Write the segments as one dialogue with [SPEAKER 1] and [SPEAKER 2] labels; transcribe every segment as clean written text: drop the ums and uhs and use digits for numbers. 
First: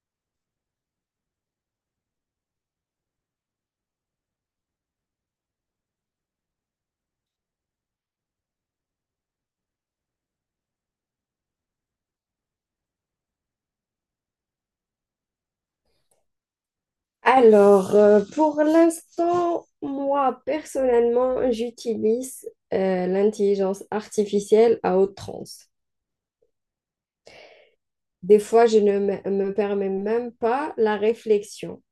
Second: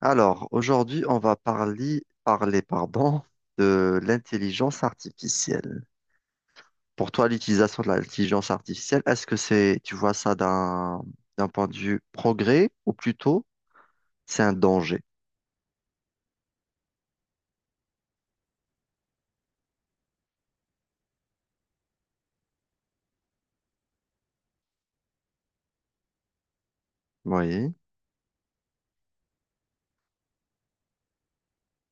[SPEAKER 1] Alors, aujourd'hui, on va parler, pardon, de l'intelligence artificielle. Pour toi, l'utilisation de l'intelligence artificielle, est-ce que tu vois ça d'un point de vue progrès ou plutôt c'est un danger?
[SPEAKER 2] Alors, pour l'instant, moi, personnellement, j'utilise l'intelligence artificielle à outrance.
[SPEAKER 1] Oui.
[SPEAKER 2] Des fois, je ne me permets même pas la réflexion.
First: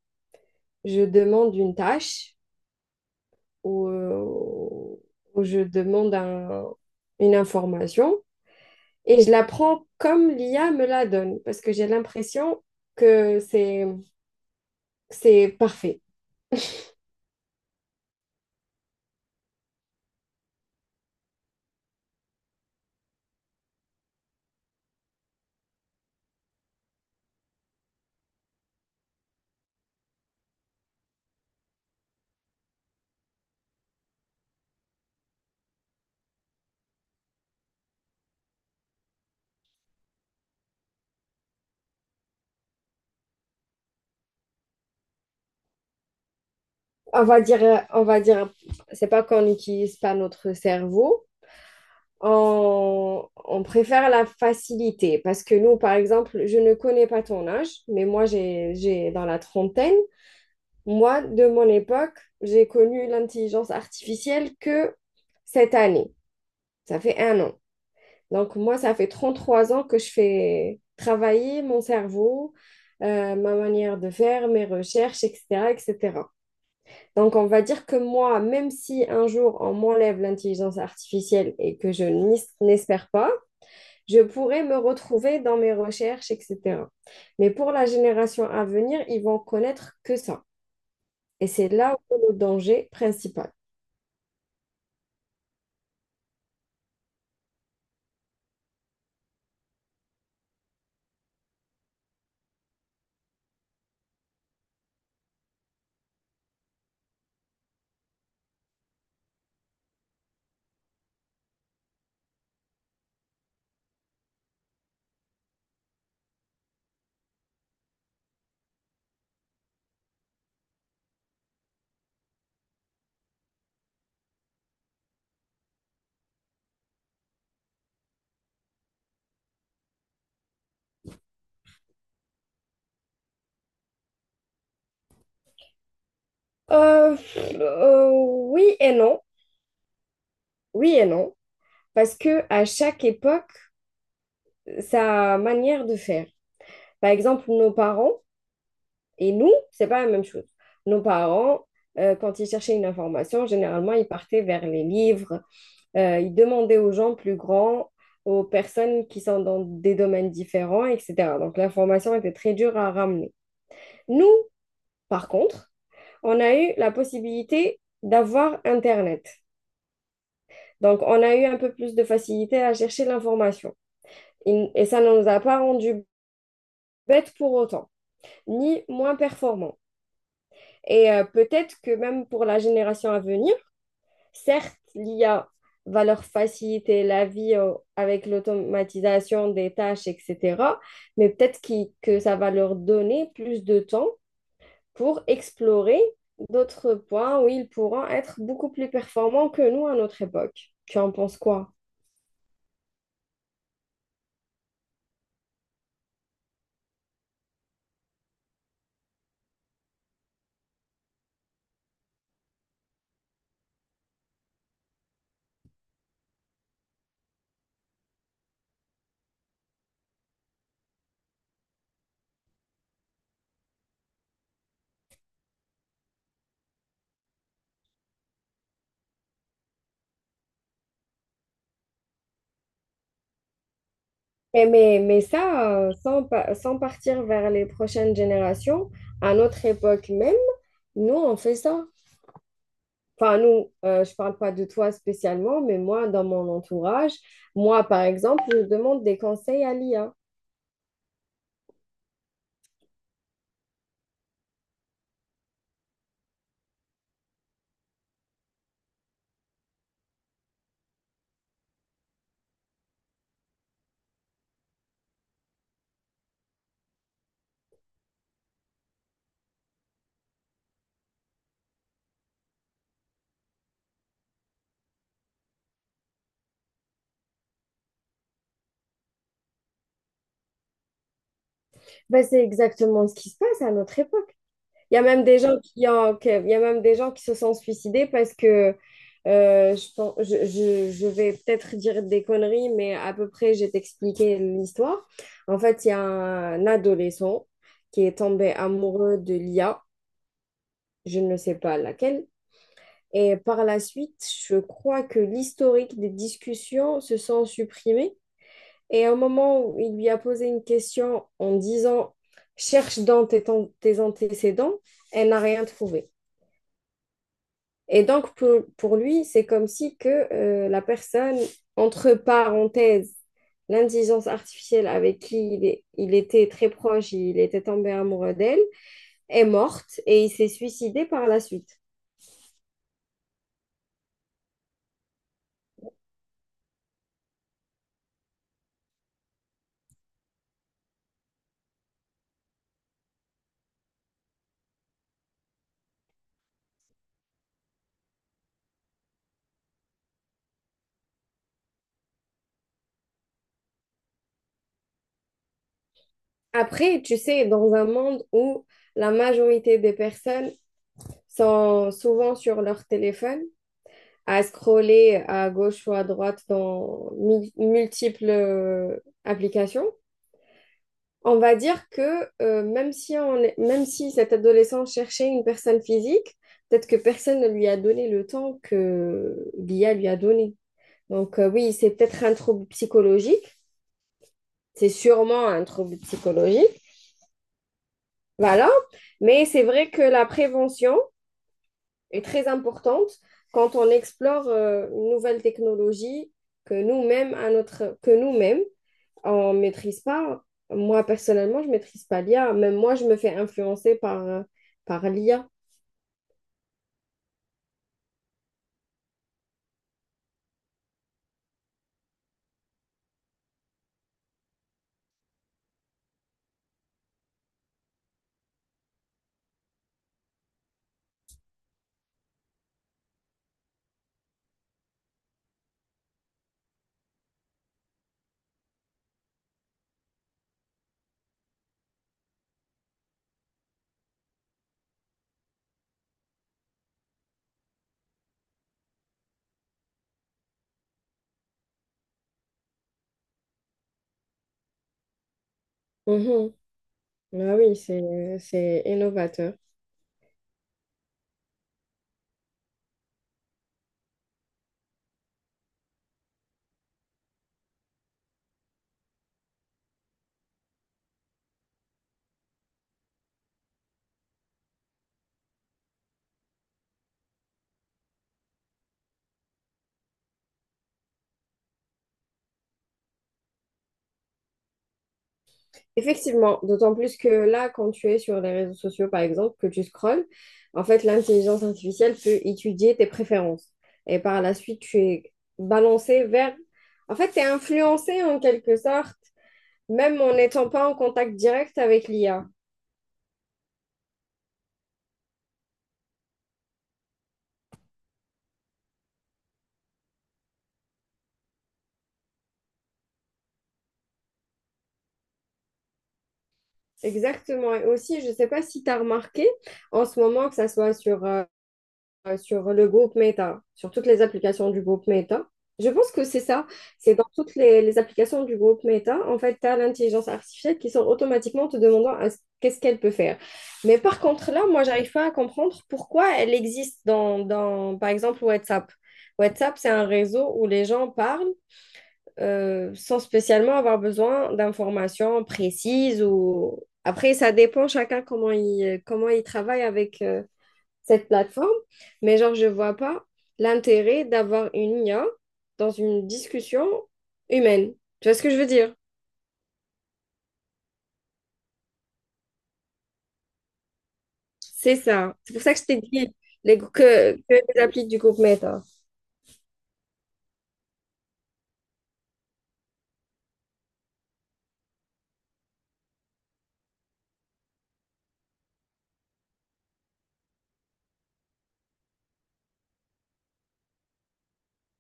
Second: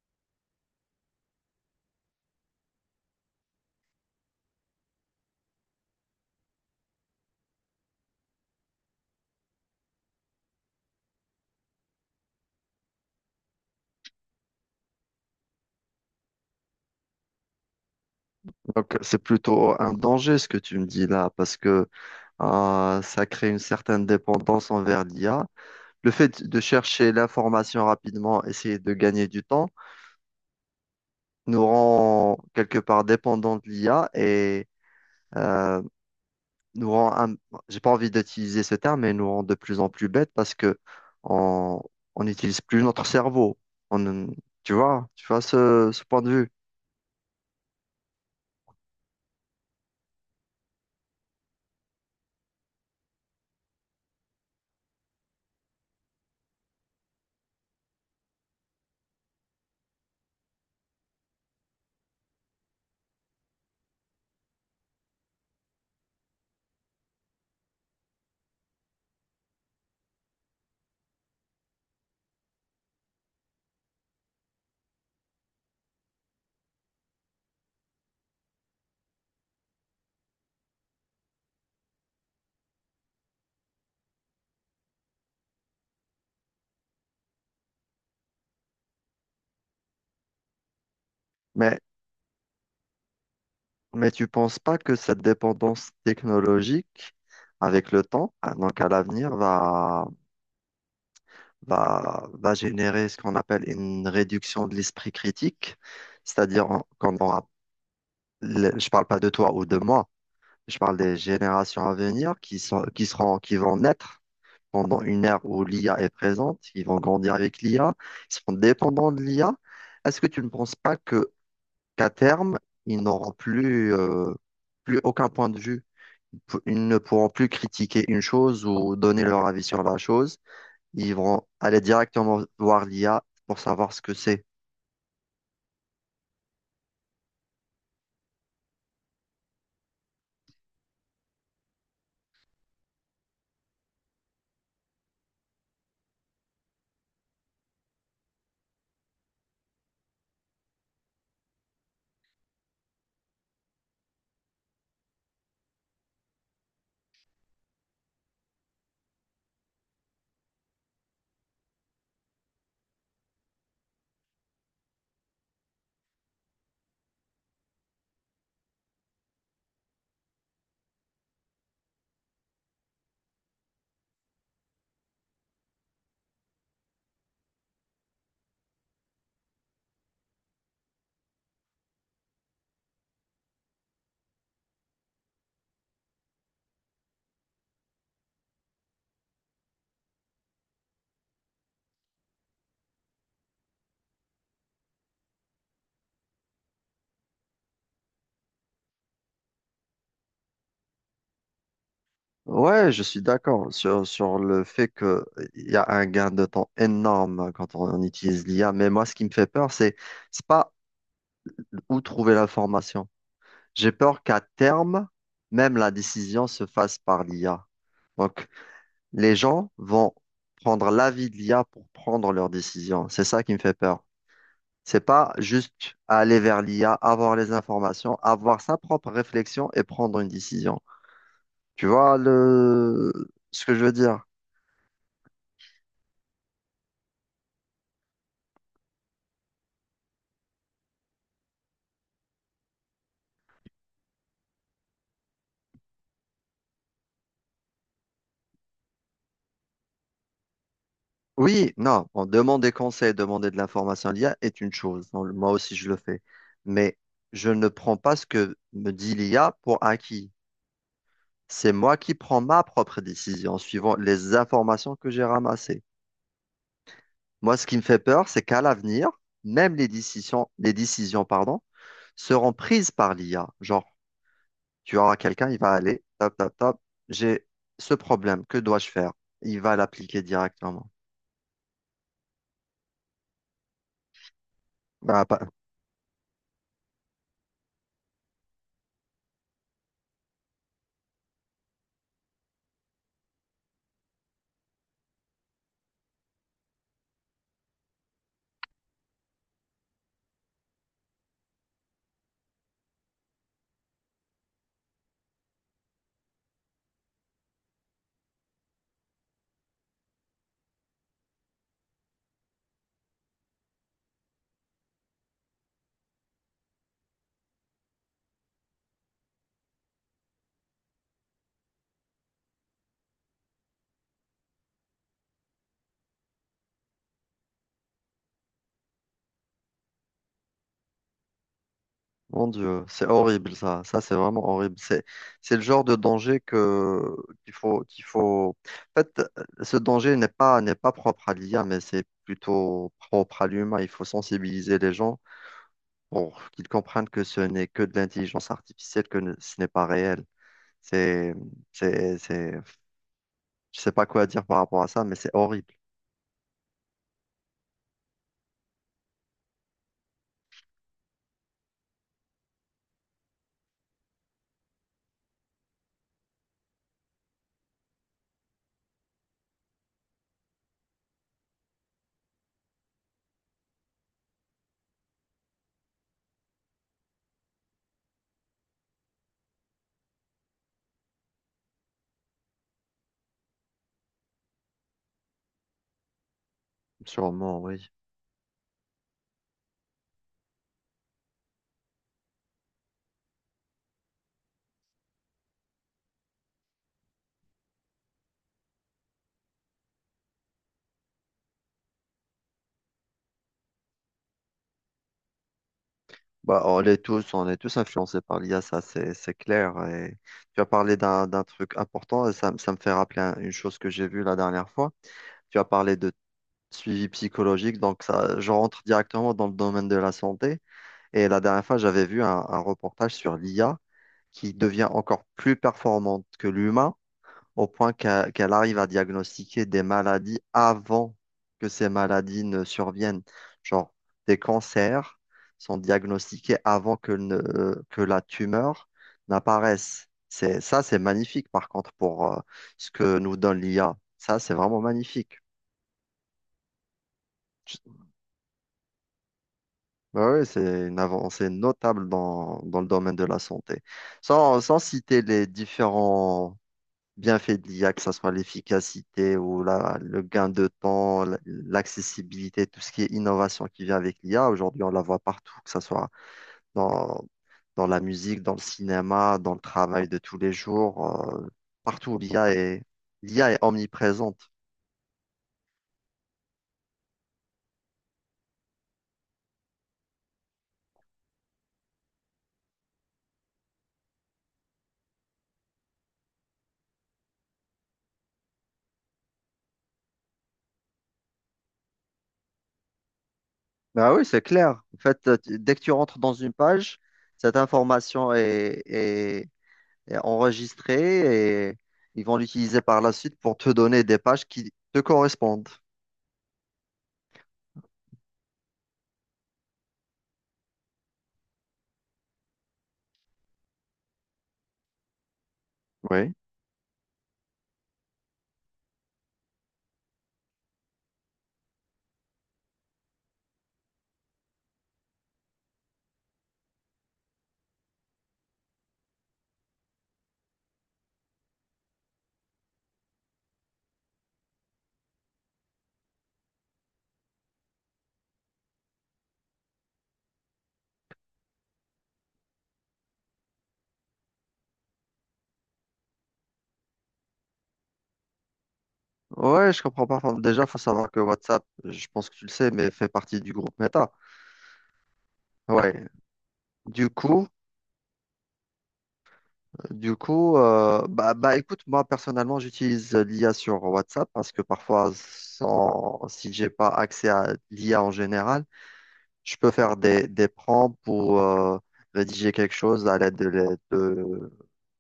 [SPEAKER 2] Je demande une tâche ou, euh, ou je demande une information et je la prends comme l'IA me la donne parce que j'ai l'impression que c'est parfait.
[SPEAKER 1] Donc, c'est plutôt un danger ce que tu me dis là, parce que ça crée une certaine dépendance envers l'IA. Le fait de chercher l'information rapidement, essayer de gagner du temps, nous rend quelque part dépendants de l'IA et euh, nous rend un- j'ai pas envie d'utiliser ce terme, mais nous rend de plus en plus bêtes parce que on on n'utilise plus notre cerveau. On, tu vois ce point de vue.
[SPEAKER 2] On va dire, c'est pas qu'on n'utilise pas notre cerveau, on préfère la facilité parce que nous, par exemple, je ne connais pas ton âge, mais moi, j'ai dans la trentaine. Moi, de mon époque, j'ai connu l'intelligence artificielle que cette année. Ça fait un an. Donc, moi, ça fait 33 ans que je fais travailler mon cerveau, ma manière de faire, mes recherches, etc., etc. Donc, on va dire que moi, même si un jour on m'enlève l'intelligence artificielle et que je n'espère pas, je pourrais me retrouver dans mes recherches, etc. Mais pour la génération à venir, ils vont connaître que ça. Et c'est
[SPEAKER 1] Mais
[SPEAKER 2] là où est le danger principal.
[SPEAKER 1] mais tu penses pas que cette dépendance technologique avec le temps, ah, donc à l'avenir, va générer ce qu'on appelle une réduction de l'esprit critique, c'est-à-dire qu'on aura, je parle pas de toi ou de moi, je parle des générations à venir qui seront, qui vont naître pendant une ère où l'IA est présente, ils vont grandir avec l'IA, ils seront dépendants de l'IA. Est-ce que tu ne penses pas que qu'à terme, ils n'auront plus aucun point de vue? Ils ne pourront plus critiquer une chose ou donner leur avis sur la chose. Ils vont aller directement voir l'IA pour savoir ce que c'est.
[SPEAKER 2] Euh, oui et non. Oui et non. Parce que à chaque époque, sa manière de faire. Par exemple, nos parents et nous, c'est pas la même chose. Nos parents, quand ils cherchaient une information, généralement, ils partaient vers les livres. Ils demandaient aux gens plus grands, aux personnes qui sont dans des domaines différents, etc. Donc l'information était très dure à ramener. Nous, par contre, on a eu la possibilité d'avoir Internet. Donc on a eu un peu plus de facilité à chercher l'information. Et ça ne nous a pas rendu bêtes pour autant, ni moins performants. Et peut-être que même pour la génération à venir, certes, l'IA va leur faciliter la vie avec l'automatisation des tâches, etc. Mais peut-être que ça va leur donner plus de temps pour explorer d'autres points où ils pourront être beaucoup plus performants que nous à notre époque. Tu en penses quoi?
[SPEAKER 1] Ouais, je suis d'accord sur le fait que il y a un gain de temps énorme quand on utilise l'IA, mais moi, ce qui me fait peur, c'est pas où trouver l'information. J'ai peur qu'à terme, même la décision se fasse par l'IA. Donc, les gens vont prendre l'avis de l'IA pour prendre leurs décisions. C'est ça qui me fait peur. C'est pas juste aller vers l'IA, avoir les informations, avoir sa propre réflexion et prendre une décision. Tu vois ce que je veux dire?
[SPEAKER 2] Mais ça, sans partir vers les prochaines générations, à notre époque même, nous, on fait ça. Enfin, nous, je parle pas de toi spécialement, mais moi, dans mon entourage, moi, par exemple, je demande des conseils à l'IA.
[SPEAKER 1] Oui, non, bon, demander conseil, demander de l'information à l'IA est une chose. Bon, moi aussi, je le fais. Mais je ne prends pas ce que me dit l'IA pour acquis. C'est moi qui prends ma propre décision en suivant les informations que j'ai ramassées. Moi, ce qui me fait peur, c'est qu'à l'avenir, même les décisions, pardon, seront prises par l'IA. Genre, tu auras quelqu'un, il va aller, top, top, top, j'ai ce problème, que dois-je faire? Il va l'appliquer directement.
[SPEAKER 2] Ben, c'est exactement ce qui se passe à notre époque. Il y a même
[SPEAKER 1] Bah,
[SPEAKER 2] des gens il y a même des gens qui se sont suicidés parce que je pense, je vais peut-être dire des conneries, mais à peu près, je vais t'expliquer l'histoire. En fait, il y a un adolescent qui est tombé amoureux de l'IA, je ne sais pas laquelle. Et par la suite, je crois que l'historique des discussions se sont supprimés. Et au moment où il lui a posé une question en disant, cherche dans tes antécédents, elle n'a rien trouvé. Et donc, pour lui, c'est comme si que la personne, entre parenthèses, l'intelligence artificielle avec qui il était très proche, il était tombé amoureux d'elle, est morte et il s'est suicidé par la suite.
[SPEAKER 1] mon Dieu, c'est horrible ça. Ça, c'est vraiment horrible. C'est le genre de danger que qu'il faut. En fait, ce danger n'est pas propre à l'IA, mais c'est plutôt propre à l'humain. Il faut sensibiliser les gens pour qu'ils comprennent que ce n'est que de l'intelligence artificielle, que ce n'est pas réel. C'est, c'est, c'est. Je sais pas quoi dire par rapport à ça, mais c'est horrible.
[SPEAKER 2] Après, tu sais, dans un monde où la majorité des personnes sont souvent sur leur téléphone, à scroller à gauche ou à droite dans multiples applications. On va dire que même si même si cet adolescent cherchait une personne physique, peut-être que personne ne lui a donné le temps que l'IA lui a donné. Donc oui, c'est peut-être un trouble psychologique. C'est sûrement un trouble psychologique.
[SPEAKER 1] Sûrement, oui.
[SPEAKER 2] Voilà. Mais c'est vrai que la prévention est très importante quand on explore une nouvelle technologie que nous-mêmes on maîtrise pas. Moi, personnellement, je maîtrise pas l'IA. Même moi, je me fais influencer par l'IA.
[SPEAKER 1] Bah, on est tous influencés par l'IA, ça c'est clair. Et tu as parlé d'un truc important et ça me fait rappeler une chose que j'ai vue la dernière fois. Tu as parlé de suivi psychologique, donc ça, je rentre directement dans le domaine de la santé. Et la dernière fois, j'avais vu un reportage sur l'IA qui devient encore plus performante que l'humain au point qu'elle arrive à diagnostiquer des maladies avant que ces maladies ne surviennent. Genre, des cancers sont diagnostiqués avant que, ne- que la tumeur n'apparaisse. Ça, c'est magnifique, par contre, pour ce que nous donne l'IA. Ça, c'est vraiment magnifique.
[SPEAKER 2] Mhm. Ah oui, c'est innovateur.
[SPEAKER 1] Bah oui, c'est une avancée notable dans, dans le domaine de la santé. Sans citer les différents bienfaits de l'IA, que ce soit l'efficacité ou le gain de temps, l'accessibilité, tout ce qui est innovation qui vient avec l'IA. Aujourd'hui, on la voit partout, que ce soit dans, dans la musique, dans le cinéma, dans le travail de tous les jours. Partout, l'IA est omniprésente.
[SPEAKER 2] Effectivement, d'autant plus que là, quand tu es sur les réseaux sociaux, par exemple, que tu scrolles, en fait, l'intelligence artificielle peut étudier tes préférences. Et par la suite, tu es balancé vers. En fait, tu es influencé en quelque sorte, même en n'étant pas en contact direct avec l'IA.
[SPEAKER 1] Bah oui, c'est clair. En fait, dès que tu rentres dans une page, cette information est enregistrée et ils vont l'utiliser par la suite pour te donner des pages qui te correspondent.
[SPEAKER 2] Exactement. Et aussi, je ne sais pas si tu as remarqué en ce moment, que ça soit sur le groupe Meta, sur toutes les applications du groupe Meta. Je pense que
[SPEAKER 1] Oui.
[SPEAKER 2] c'est ça. C'est dans toutes les applications du groupe Meta, en fait, tu as l'intelligence artificielle qui sort automatiquement te demandant qu'est-ce qu'elle peut faire. Mais par contre, là, moi, j'arrive pas à comprendre pourquoi elle existe dans, par exemple, WhatsApp. WhatsApp, c'est un réseau où les gens parlent sans spécialement avoir besoin d'informations précises ou. Après, ça dépend chacun comment il travaille avec cette plateforme, mais genre, je vois pas l'intérêt d'avoir une IA dans une discussion humaine. Tu vois ce que je veux dire?
[SPEAKER 1] Ouais, je comprends pas. Enfin, déjà, faut savoir que WhatsApp, je pense que tu le sais, mais fait partie du groupe Meta.
[SPEAKER 2] C'est ça. C'est pour ça que je
[SPEAKER 1] Ouais.
[SPEAKER 2] t'ai dit les,
[SPEAKER 1] Du
[SPEAKER 2] que, que
[SPEAKER 1] coup,
[SPEAKER 2] les applis du groupe Meta.
[SPEAKER 1] du coup, bah, écoute, moi personnellement, j'utilise l'IA sur WhatsApp parce que parfois, sans, si j'ai pas accès à l'IA en général, je peux faire des prompts pour rédiger quelque chose à l'aide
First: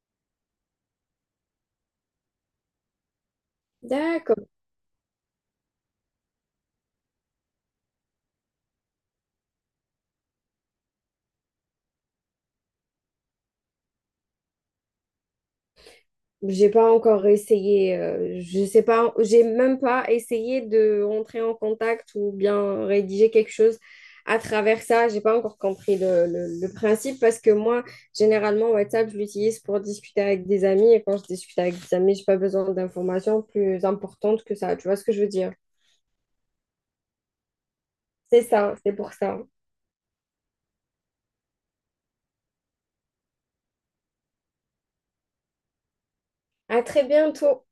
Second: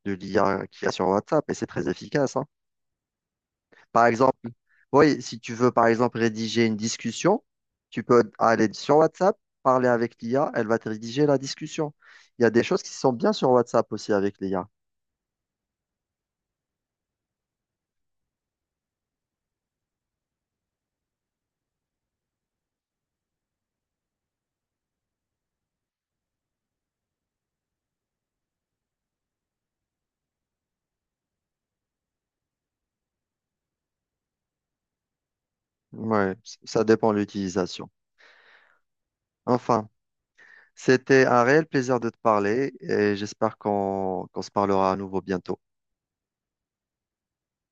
[SPEAKER 1] de l'IA qu'il y a sur WhatsApp et c'est très efficace. Hein. Par
[SPEAKER 2] D'accord.
[SPEAKER 1] exemple, oui, si tu veux, par exemple, rédiger une discussion, tu peux aller sur WhatsApp, parler avec l'IA, elle va te rédiger la discussion. Il y a des choses qui sont bien sur WhatsApp aussi avec l'IA.
[SPEAKER 2] J'ai pas encore essayé, je sais pas, j'ai même pas essayé de rentrer en contact ou bien rédiger quelque chose à travers ça. J'ai pas encore compris le principe parce que moi, généralement, WhatsApp, je l'utilise pour discuter avec des amis et quand je discute avec des amis, j'ai pas besoin d'informations plus importantes que ça. Tu vois ce que je veux dire?
[SPEAKER 1] Ouais, ça dépend de l'utilisation.
[SPEAKER 2] C'est ça, c'est pour ça.
[SPEAKER 1] Enfin, c'était un réel plaisir de te parler et j'espère qu'on se parlera à nouveau bientôt.
[SPEAKER 2] À très bientôt.